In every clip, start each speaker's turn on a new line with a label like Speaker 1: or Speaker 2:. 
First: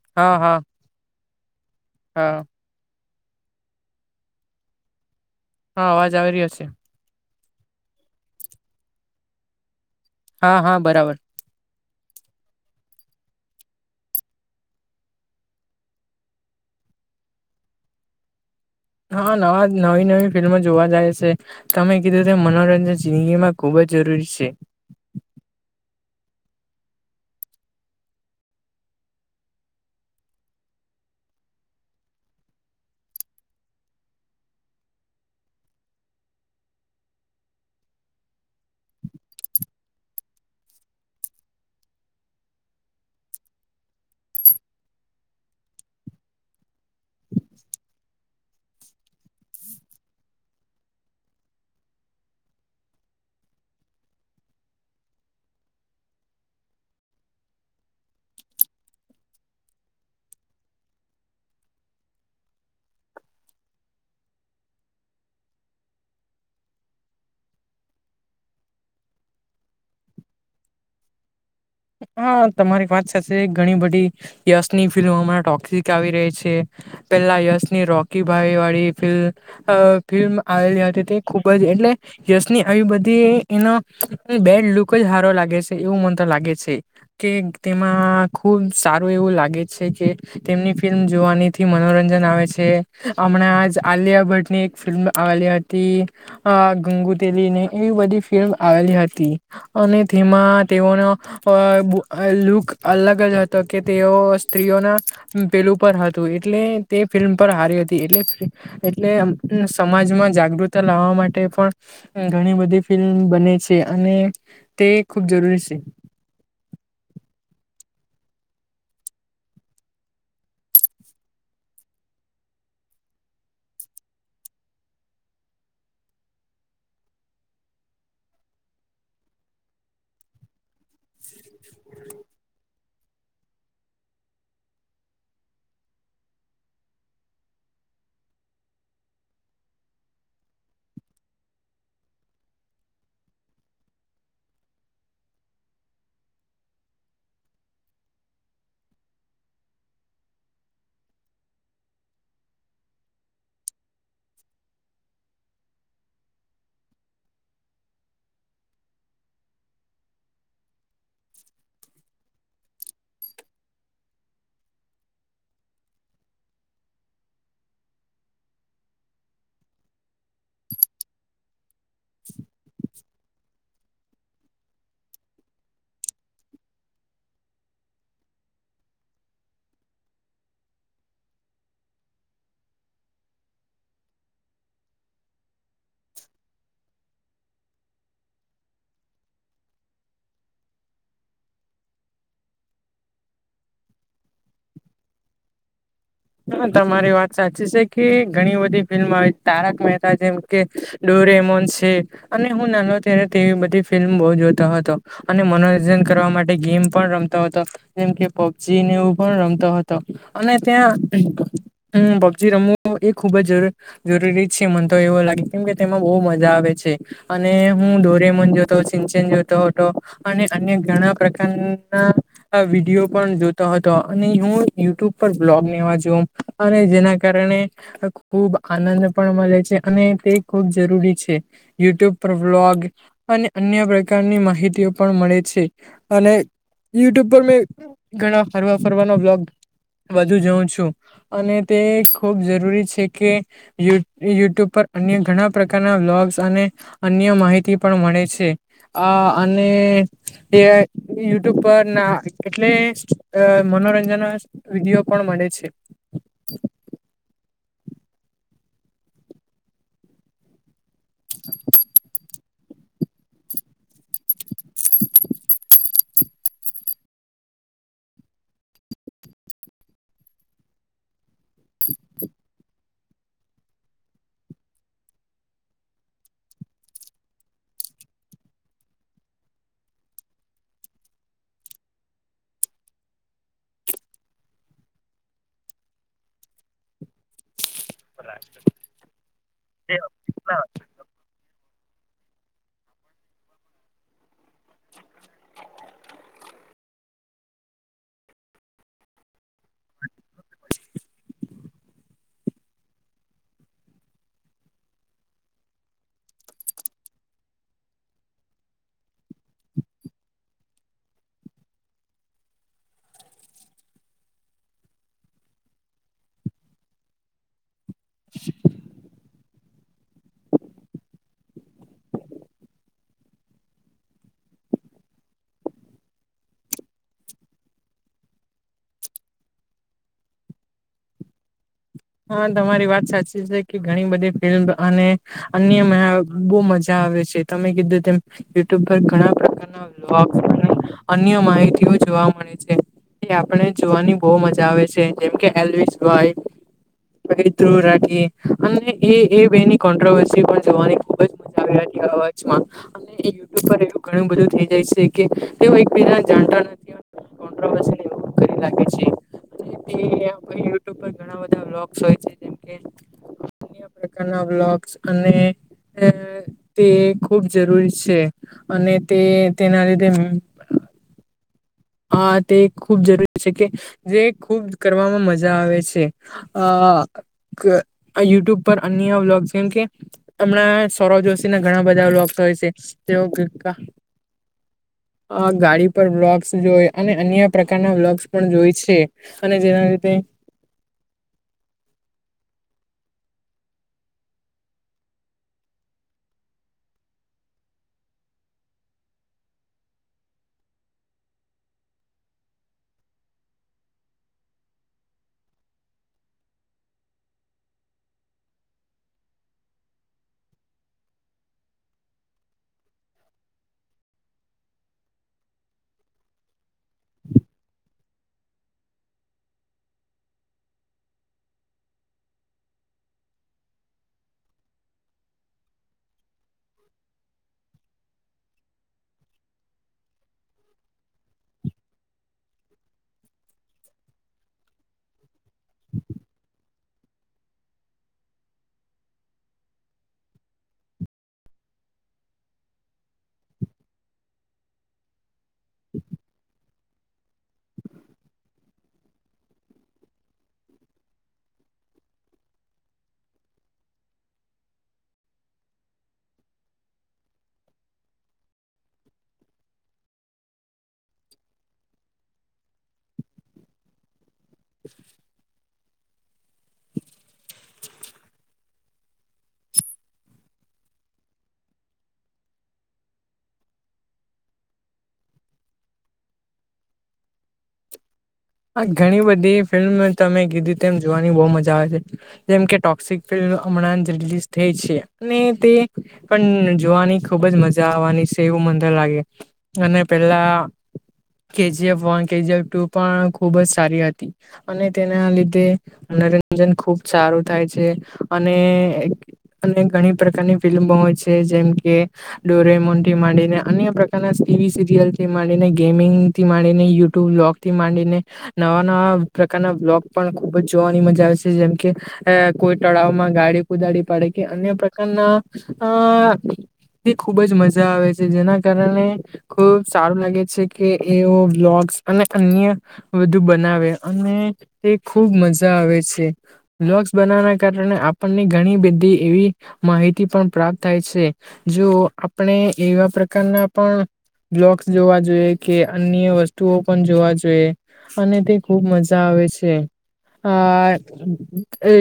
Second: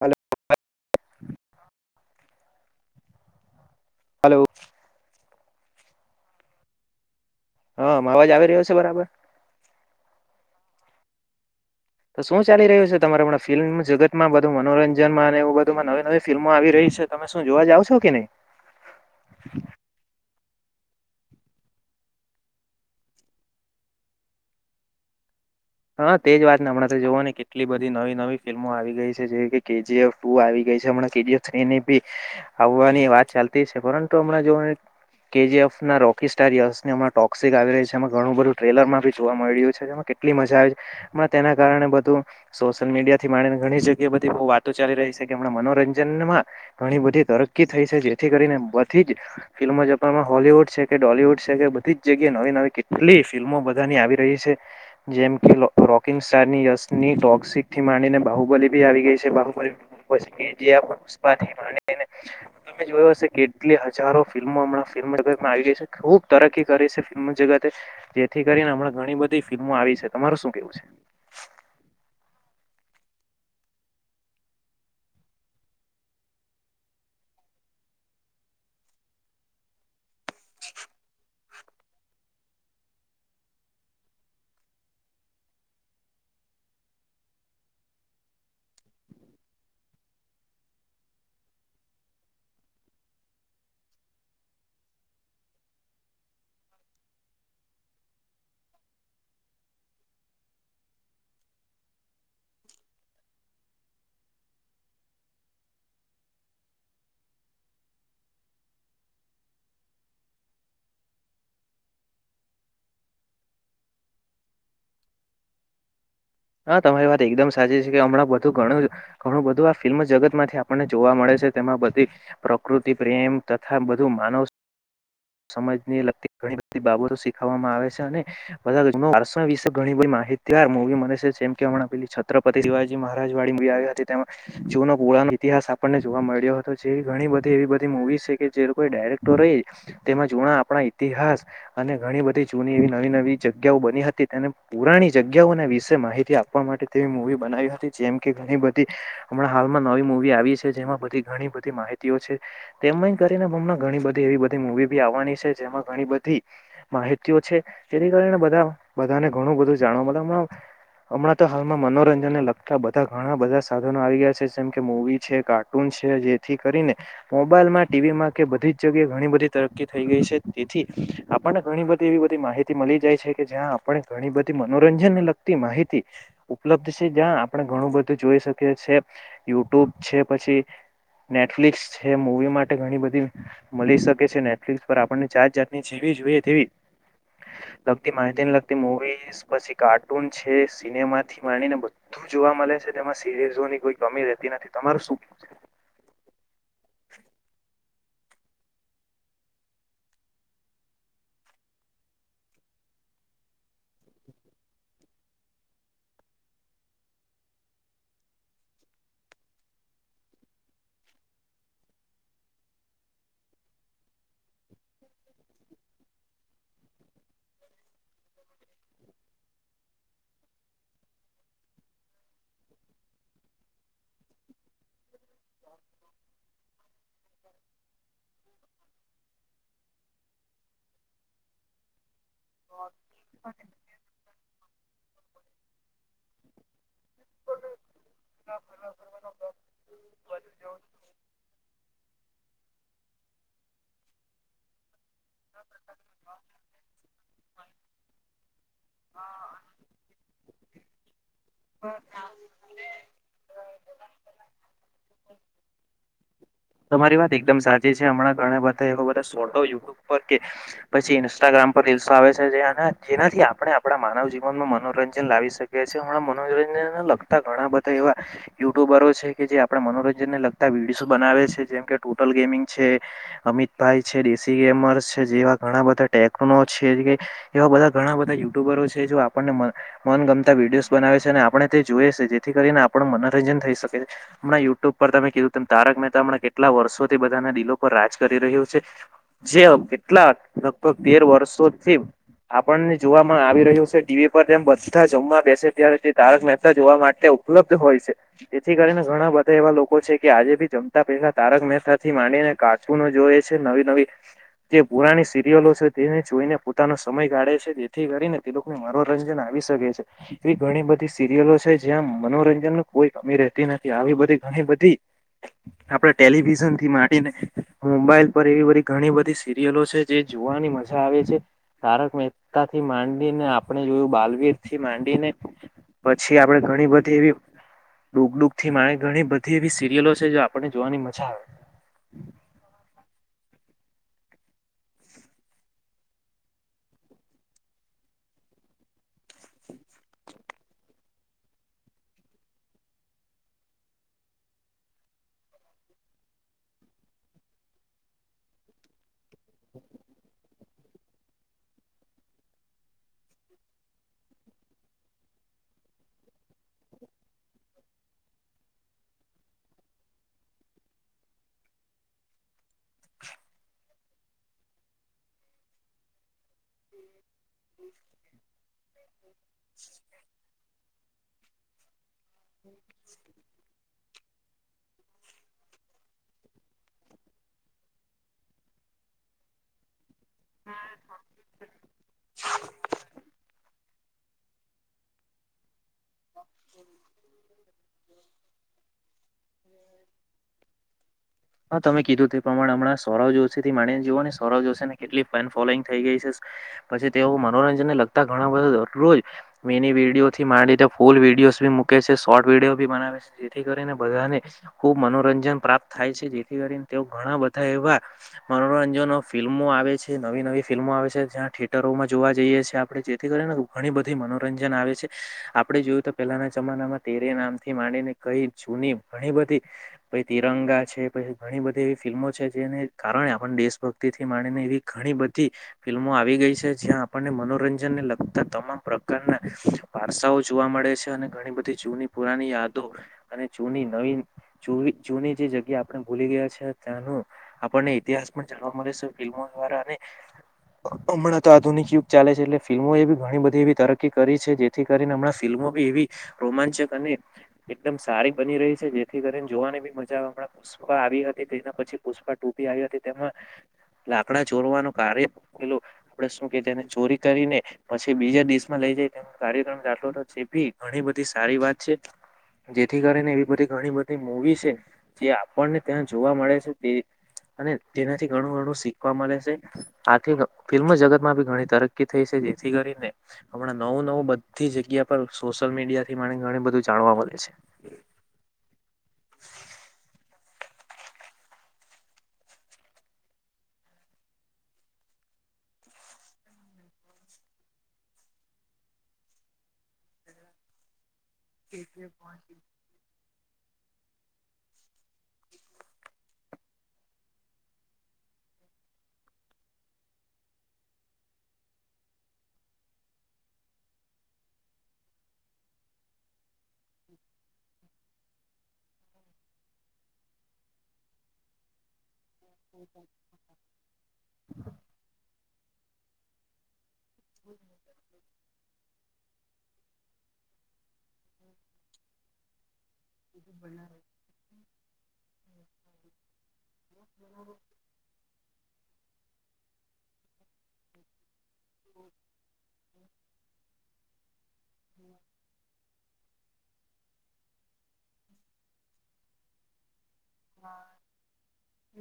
Speaker 1: Hello
Speaker 2: હા હા. હા.
Speaker 1: હલો.
Speaker 2: હા અવાજ આવી રહ્યો છે.
Speaker 1: હા અવાજ આવી રહ્યો છે બરાબર?
Speaker 2: હા હા બરાબર.
Speaker 1: તો શું ચાલી રહ્યું છે તમારેણા ફિલ્મ જગત માં બધું મનોરંજનમાં અને એવું બધુંમાં નવી નવી ફિલ્મો આવી રહી છે. તમે શું જોવા જાવ છો કે નહીં?
Speaker 2: હા નવા નવી નવી ફિલ્મો જોવા જાય છે તમે કીધું મનોરંજન જિંદગીમાં ખુબ જ જરૂરી છે.
Speaker 1: [inaudible] હા તેજ વાત ને હમણાં જોવો ને કેટલી બધી નવી નવી ફિલ્મો આવી ગઈ છે જે કેજી એફ ટુ આવી ગઈ છે. હમણાં કે જી એફ થ્રી ની બી આવવાની વાત ચાલતી છે પરંતુ હમણાં જો ને કેજીએફ ના રોકી સ્ટાર યશની હમણાંમાં ટોક્સિક આવી રહી છે. એમાં ઘણું બધું ટ્રેલરમાં ભી જોવા મળી રહ્યું છે. જેમાં કેટલી મજા તેના કારણે બધું સોશિયલ મીડિયા થી માને ઘણી જગ્યાએ બધી બી વાતો ચાલી રહી છે કે હમણાં મનોરંજનમાં ઘણી બધી તરકી થઈ છે જેથી કરીને બધી જ ફિલ્મો જાપાનમાં હોલી વુડ છે કે ડોલીવુડ છે કે બધી જ જગ્યાએ નવી નવી કેટલી ફિલ્મો બધાની આવી રહી છે. જેમ કે રોક રોકિંગ સ્ટાર ની યશની લોગ સીટ થી માંડીને બાહુબલી ભી આવી ગઈ છે. બાહુબલી જે તમે જોયો હશે કેટલી હજારો ફિલ્મો હમણાં ફ તમાં આવી ગઈ છે ખુબ તરકી કરી છે. ફિલ્મ જગતે જેથી કરીને હમણા ઘણી બધી ફિલ્મો આવી છે. તમારું શું કેવું છે?
Speaker 2: હા તમારી વાત સાચી ઘણી બધી યશની ફિલ્મમાં ટોકિક આવી રહી છે. પેલા યશની રોકી ભાઈ વાળી ફિલ્મ અ ફિલ્મ આવેલી હતી તે ખૂબ જ એટલે યશની આવી બધી એનો બેડ લુક જ સારો લાગે છે એવું મન તો લાગે છે. કે તેમાં ખુબ સારું એવું લાગે છે કે તેમની ફિલ્મ જોવાનીથી મ મનોરંજન આવે છે. હમણાં જ આલિયા ભટ્ટની એક ફિલ્મ આવેલી હતી. અ ગંગુ તેલી એવી બધી ફિલ્મ આવેલી હતી અને તેમાં તેઓનો પણ અ લુક અલગ જ હતો કે તેઓ સ્ત્રીઓના પેલું પર હતું. એટલે તે ફિલ્મ પર હારી હતી એટલે એટલે સમાજમાં જાગૃતતા લાવવા માટે પણ ઘણી બધી ફિલ્મ બને છે અને તે ખુબ જરૂરી છે.
Speaker 1: હા તમારી વાત એકદમ સાચી છે કે હમણાં બધું ઘણું બધું આ ફિલ્મ જગતમાંથી આપણને જોવા મળે તેમાં બધી પ્રકૃતિ પ્રેમ તથા બધું માનવ સમજ ને લગતી ઘણી બધી બાબતો શીખવામાં આવે છે અને બધા [unintelligible] ભાષા વિશે માહિતગાર મૂવી મળે છે. જેમ કે હમણાં છત્રપતિ શિવાજી મારાજ વાળી મૂવી આવી હતી. તેમાં જૂનો પુરાણો ઇતિહાસ આપણને જોવા મળે [unintelligible] ઘણી બધી એવી બધી મુવી છે કે જે લોકો ડાયરેક્ટર રહી તેમાં જુના આપણા ઈતિહાસ અને ઘણી બધી જૂની એ નવી નવી જગ્યાઓ બની હતી તેને પુરાની જગ્યાઓ વિશે માહિતી થી આપવા માટે તેવી મૂવી બનાવી હતી જેમ કે ઘણી બધી હમણાં હાલમાં નવી મૂવી આવી છે. જેમાં બધી ઘણી બધી માહિતી છે. તેમ કરીને ઘણી બધી એવી બધી મૂવી બી આવવાની છે. જેમાં ઘણી બધી માહિતીઓ છે. તેને કારણે બધા બધાને ઘણું બધું જાણવા મતલબ આમ હમણાં તો હાલમાં મનોરંજન ને લગતા બધા ઘણા બધા સાધનો આવી ગયા છે જેમ કે મૂવી છે કાર્ટૂન છે જેથી કરીને મોબાઈલ માં ટીવીમાં કે બધી જ જગ્યાએ ઘણી બધી તરક્કી થઈ ગઈ છે. તેથી આપણને ઘણી બધી એવી બધી માહિતી મળી જાય છે કે જ્યાં આપણે ઘણી બધી મનોરંજનને લગતી માહિતી ઉપલબ્ધ છે. જ્યાં આપણે ઘણું બધું જોઈ શકીએ છીએ યુટ્યુબ છે પછી નેટફ્લિક્સ છે મૂવી માટે ઘણી બધી મળી શકે છે. નેટફ્લિક્સ પર આપણને જાત જાત ની જેવી મૂવી જેવી જોઈએ તેવી લગતી માહિતીને લગતી મુવી પછી કાર્ટૂન છે સી સિનેમાથી માણીને બધું જોવા મળે છે તેમાં સિરીઝોની કોઈ કમી રહેતી નથી તમારે શું કેવું?
Speaker 2: હા તમારી વાત સાચી છે. કે ઘણી બધી ફિલ્મ આવે તારક મહેતા જેમ કે ડોરેમોન છે અને હું નાનું ત્યારે બધી ફિલ્મ બહુ જોતો હતો અને મનોરંજન કરવા માટે ગેમ પણ રમતો હતો. જેમ કે પબજી ને એવું પણ રમતો હતો અને ત્યાં હમ પબજી રમવું એ ખુબ જ જરૂરી જરૂરી છે મને તો એવો લાગે કેમ કે તેમાં બહુ મજા આવે. અને હું ડોરેમોન જોતો શીન ચેન જોતો હતો અને અન્ય ઘણા પ્રકાર હા વિડીયો પણ જોતો હતો અને હું યુટ્યુબ બ્લોગ ને એવા જો અને જેના કારણે ખુબ આનંદ પણ મળે છે અને તે ખુબ જરૂરી છે યુટ્યુબ બ્લોગ અને અન્ય પ્રકારની માહિતીઓ પણ મળે છે અને યુટ્યુબ પર મેં ઘણા ફરવા ફરવાનો બ્લોગ વધુ જોઉં છું. અને તે ખૂબ જરૂરી છે કે યુ યુટ્યુબ પર અન્ય ઘણા પ્રકારના બ્લોગ્સ અને અન્ય માહિતી પણ મળે છે આ અને ને યુટ્યુબ પર ના એટલે અ મનોરંજન ના પણ મળે છે.
Speaker 1: તમારી વાત એકદમ સાચી છે હમણાં ઘણા બધા એ બધાોટો યુટ્યુબ પર કે પછી ઇન્સ્ટાગ્રામ પર રીલ્સ આવે છે જેને જેનાથી આપણે આપણા માનવ જીવનમાં મનોરંજન લાવી શકીએ છીએ હણાં મનોરંજનને લગતા ઘણા બધા એવા યુટ્યુબરો છે કે જે આપડડા મનોરંજન ને લગતા વિડીયો બનાવે છે. જેમ કે ટોટલ ગેમિંગ છે અમિતભાઈ છે રિશી ગેમર જેવા ઘણા બધા ટે છે એવા બધા ઘણા બધા યુટ્યુબરો છે આપણને મન ગમતા વિડીયોઝ બનાવે છે અને આપણે તે જોઈએ છે જેથી કરીને આપણ મનોરંજન થઈ શકે છે હમણા યુટ્યુબ તમે કીધું તેમ તારકનેતામને કેટલાર્ષોથી બધાને દિલો ઉપ રાજ કરી રહ્યું છે જે કેટલા લગભગ તેર વર્ષોથી આપણને જોવામાં આવી રહ્યું છે ટીવી પર જેમ બધા જમવા બેસે ત્યારે તારક મહેતા જોવા માટે ઉપલબ્ધ હોય છે જેથી કરીને ઘણા બધા એવા લોકો છે કે આજે બી જમતા પહેલા તારક મહેતા થી માંડી કાચુ ન જોઈ છે નવી નવી જે પુરાણી સિરિયલો છે તેને જોઈને પોતાનો સમય ગાળે છે તેથી કરીને તે લોકોને મનોરંજન આવી. છે એ ઘણી બધી સીરિયલો છે જ્યાં મનોરંજન કોઈ કમી રહેતી નથી આવી બધી ઘણી આપણે ટેલિવિઝન થી ને મોબાઈલ પર એવી બધી ઘણી બધી સીરી યલો છે જે જોવાની મજા આવે છે તારક મહેતા થી માંડીને આપણે જોયું બાલવી થી માંડીને પછી આપડે ઘણી બધી એવી ડુગડુગ થી મારે ઘણી બધી એવી સિરિયલો છે જો આપને જોવાની મજા આવે.
Speaker 2: હા તમારી વાત સાચી છે કે ઘણી બધી ફિલ્મ અને અન્ય બો મજા [unintelligible] તમે કીધું તેમ યુટ્યુબ પર અન્ય માહિતી જોવા મળે છે એ આપણે જોવાની બહુ મજા આવે છે જેમકે એલવીસ ભાઈ ધ રાખી અને એ એ બેની કોન્ટ્રોવર્સી પણ જોવાની ખુબ જ મજા આવે. [unintelligible] યુટુબ પર એવ ઘણું બધું થઈ જાય છે કે એક બીજા જાણતા નથી. [unintelligible] સોઈ છે જેમ કે.
Speaker 1: [inaudible]
Speaker 2: અન્ય પ્રકારના બ્લોગસ અને હમ્મ. તે ખૂબ જરૂરી છે અને તે તેના લીધે હા તે ખૂબ જરૂરી છે કે જે ખૂબ કરવામાં મજા આવે છે આ યુટ્યુબ પર અન્ય વ્લોગ છે એમ કે હમણાં સૌરવ જોશી ના ઘણા બધા વલોગસ હોય છે [unintelligible] હ ગાડી પર જો અને અન્ય પ્રકારના વ્લગસ પણ જોય છે અને જેના લીધે
Speaker 1: હા તમે કીધું તે પ્રમાણે હમણાં સૌરવ જોશીથી માનીને જુઓ ને સૌરવ જોશીને કેટલી ફેન ફોલોઈંગ થઈ ગઈ છે પછી તેઓ મનોરંજન લગતા ઘણા બધા દરરોજ મેની વેડીયો થી માંડીધ ફૂલ વિડીયોઝ બી મૂકે છે શોર્ટ વિડીયો બી બનાવે છે જેથી કરીને બધાને ખુબ મનોરંજન પ્રાપ્ત થાય છે જેથી કરીને તેઓ ઘણા બધા એવા મનોરંજન ફિલ્મો આવે છે નવી નવી ફિલ્મો મેં આવે છે થિયેટરોમાં જોવા જઈએી આપણે જેથી કરીને ઘણી બધી મનોરંજન આવે છે આપણે જોયું તો પેલાના જમાનામાં તેરે નામથી માંડીને કઈ જૂની ઘણી બધી પ તિરંગ છે પછી ઘણી બધી એવી ફિલ્મો છે જેને કારણે આપણ દેશભક્તિ થી માણીને એવી ઘણી બધી ફિલ્મો આવી ગઈ છે જ્યાં આપણને મનોરંજન ને લગતા તમામ પ્રકારના વારસાઓ જોવા મળે છે અને ઘણી બધી જૂની પુરાની યાદો અને જૂની નવી જૂની જે જગ્યા આપને ભૂલી ગયા છે ત્યાંનું આપણને ઇતિહાસ પણ જાણવા મળે છે ફિલ્મો દ્વારા અને હમણાં તો આધુનિક યુગ ચાલે છે એટલે ફિલ્મો એ બી ઘણી બધી એવી તરકી કરી છે જેથી કરીને હમણાં ફિલ્મો બી એવી રોમાંચક અને એકદમ સારી બની રહી છે જેથી કરીને જોવાની બી મજા પુષ્પા આવી હતી તેના પછી પુષ્પા ડૂ પી આવી હતી તેમાં લાકડા ચોરવાનું કાર્ય પેલું આપડે શું કે તેને ચોરી કરીને પછી બીજા દસમાં લઈ જાય તેનો કાર્યક્રમ આટલો એ ભી ઘણી બધી સારી વાત છે જેથી કરીને એવી બધી ઘણી બધી મવી છે જે આપણને ત્યાં જોવા મળે છે તે અને જેનાથી ઘણું ઘણું શીખવા મળે છે આથી ફિલ્મ જગત માં બી ઘણી તરક્કી થઈ છે જેથી કરીને આપણા નવું નવું બધી જગ્યા પણ સોશિયલ મીડિયા થી મને ઘણ બધું જાણવા મળે છે
Speaker 2: આ ઘણી બધી ફિલ્મ તમે કીધી તેમ જોવાની બહુ મજા આવે છે જેમ કે ટોક્સિક ફિલ્મ હમણાં જ રલીઝ થઈ છે અને તે પણ જોવાની ખુબ જ મજા આવવાની છે એવું મંદર લાગે અને પેલા કેજીએફ વન કેજીએફ ટુ પણ ખુબ જ સારી હતી અને તેના લીધે મનોરંજન ખુબ સારું થાય છે અને અને ઘણી પ્રકારની ફિલ્મો હોય છે જેમ કે ડોરે મોઢી માંડીને અન્ય પ્રકારના ટીવી સિરિયલ થીને ગેમિંગ થી ને યુ લોગ થી માંડીને નવા નવા પ્રકારના્ બ્લોગ પણ ખુબ જ જોવાની મજા આવે છે જેમ કે એ કોઈ તળાવમાં ગાડી કુદાડી પડે કે અન્ય પ્રકારના અ ખુબ જ મજા આવે છે જેના કારણે ખ સારું લાગે છે કે એવ બ્લોગ અને અન્ય બધુ બનાવે અને તે ખુબ મજા આવે છે કારણે આપણને ઘણી બધી એવી માહિતી પણ પ્રાપ્ત થાય છે જો આપણે એવા પ્રકારના પણ બ્લોક્સ જોવા જોઈએ કે અન્ય વસ્તુ ટુ પણ જોવા જોઈએ અને તે ખુબ મજા આવે છે અ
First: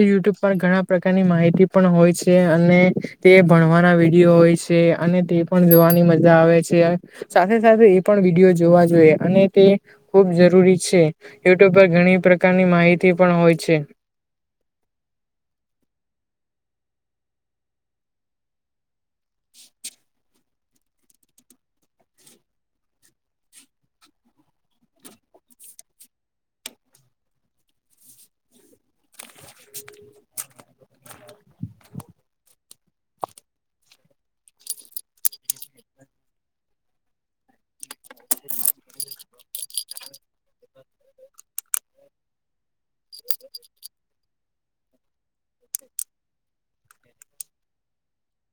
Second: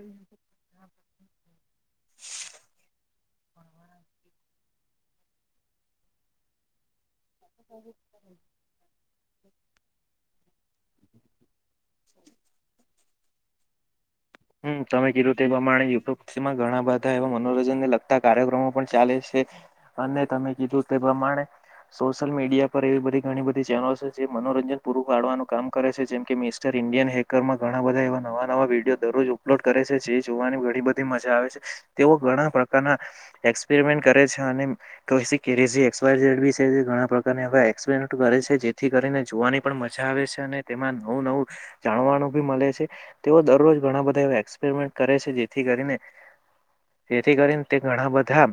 Speaker 2: યુટ્યુબ પર ઘણા પ્રકારની માહિતી પણ હોય છે અને તે ભણવાના વિડીયો હોય છે અને તે પણ જોવાની મજા આવે છે સાથે સાથે એ પણ વિડીિયો જોવા જોઈએ અને તે ખૂબ જરૂરી છે યુટ્યુબ પર ઘણી પ્રકારની માહિતી પણ હોય છે
Speaker 1: હમ તમે કીધું એ પ્રમાણે યુટ્યુબમાં ઘણા બધા એવા મનોરંજન ને લગતા કાર્યક્રમો પણ ચાલે છે અને તમે કીધું તે પ્રમાણે સોશલ મીડિયા પર એવી બધી ઘણી બધી ચેનોલો છે જે મનોરંજન પૂરું પાડવાનું કામ કર છે જેમ કે મિસ્ટર ઇન્ડિયન હેકર માં ઘણા બધા એવા નવા નવા વિડીયો દરરોજ અપલોડ કરે છે જે જોવાની ઘણી બધી મજા આવે છે તેઓ ઘણા પ્રકારના એક્સપેરમેન્ટ કરે છે અને કે જેી ઘણા પ્રકારને હવે એક્સપેન્ટ કરે છે જેથી કરીને જોવાની પણ મજા આવે છે અને તેમાં નવું નવું જાણવાનું ભી મળે છે તેઓ દરરોજ ઘણા બધા એવા એક્સપેરમેન્ટ કરે છે જેથી કરીને જેથી કરીને તે ઘણા બધા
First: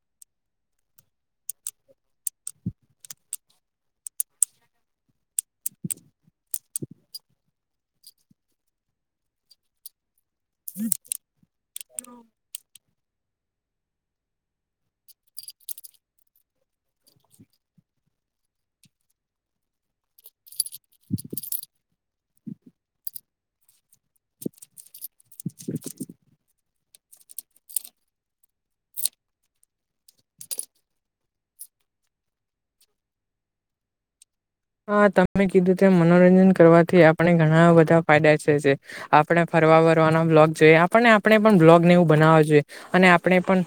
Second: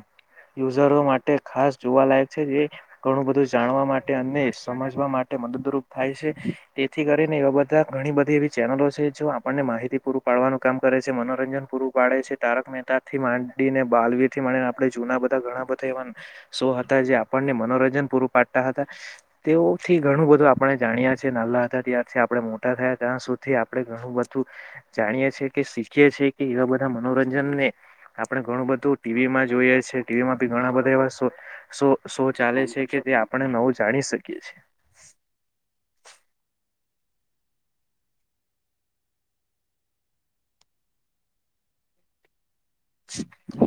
Speaker 1: યુઝરો માટે ખાસ જોવાલાયક છે જે ઘણું બધું જાણવા માટે અને સમજવા માટે મદદરૂપ થાય છે તેથી કરીને એવા બધા ઘણી બધી એવી ચેનલો છે જો આપણને માહિતી પૂર્વ પાડવાનું કામ કરે છે મનોરંજન પૂરું પાડે છે તારક મહેતા થી માંડીને બાલવીરથી માંડીને આપણે જૂના બધા ઘણા બધા એવા શો હતા જે આપણને મનોર જન પૂરું પાડતા હતા તેઓથી ઘણું બધું આપણે જાણ્યા છે નાલા હતા ત્યા રથી આપડે મોટા થયા ત્યાં સુધી આપડે ઘણું બધું જાણીએ છે કે શીખીએ છે કે એવા બ મનોરંજન ને આપણે ઘણું બધું ટીવી માં જોઈએ છે ટીવીમા બી ઘણા બધા એવા સો શો ચાલે છે કે તે આપણે નવું જાણી શકીએ છે
Speaker 2: હા તમે કીધું તેમ મનોરંજન કરવાથી આપણે ઘણા બધા ફાયદા છે આપણે ફ રવા બરવાના બ્લોગ જોઈએ આપને આપણે પણ બ્લોગને એવું બનાવા જોઈએ અને આપણે પણ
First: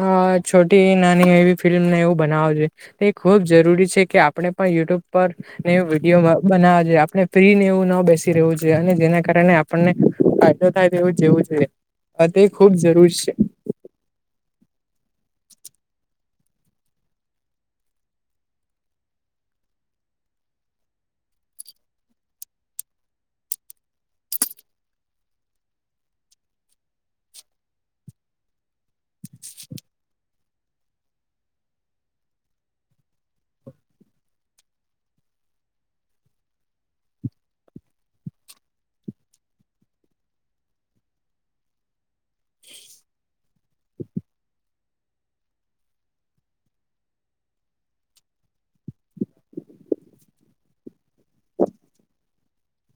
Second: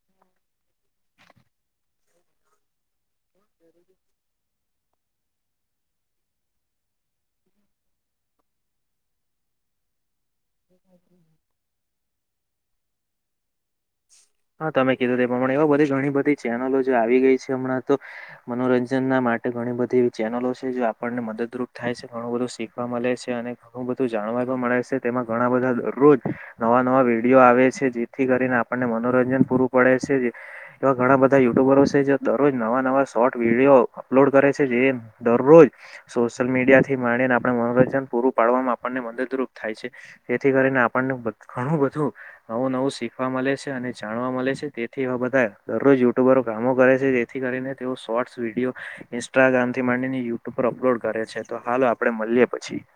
Speaker 2: અ છોટી નાની એવી ફિલ્મને એવું બનાવું જોઈએ એ ખૂબ જરૂરી છે કે આપણે પણ યુટ્યુબ પર ને વિડીયો બનાવ જોયે આપણે ફ્રી નેવું ન બેસી રહ્યું છે અને જેના કારણે આપણને ફાયદો થાય તેવું જોવું જોઈએ તે ખુબ જરૂર છે
Speaker 1: હા તમે કીધું તે પ્રમાણે એવું બધુ ઘણી બધી ચેનલો જે આવી ગઈ છે હમણાં તો મનોરંજન ના માટે ઘણી બધી એવી ચેનલો છે જે આપણને મદદરૂપ થાય છે ઘણું બધું શીખવા મલે છે અને ઘણું બધું જાણવા મળે છે તેમાં ઘણા બધા દરરોજ નવા નવા વિડીયો આવે છે જેથી કરીને આ ને મનોરંજન પૂરું પડે છે એવા ઘણા બધા યુટ્યુબરો છે જે દરરોજ નવા નવા શોર્ટ વિડીયો અપલોડ કરે છે જે દરરોજ સોશિયલ મીડિયા થી માંડીને આપડા મનોરંજન પૂરું પાડવામાં આપણને મદદરૂપ થાય છે જેથી કરીને આપણને ઘણું બધું નવું નવું શીખવા મલે સ અને જાણવા મલે છે તેથી એવા બધા દરરોજ યુટ્યુબરો કામો કરે છે જેથી કરીને તેઓ શોર્ટ્સ વિડીયો ઇન્સ્ટાગ્રામ થી માંડીને યુટ્યુબ પર અપલોડ કરે છે તો હાલ આપડે મલિયે પછી [inaudible]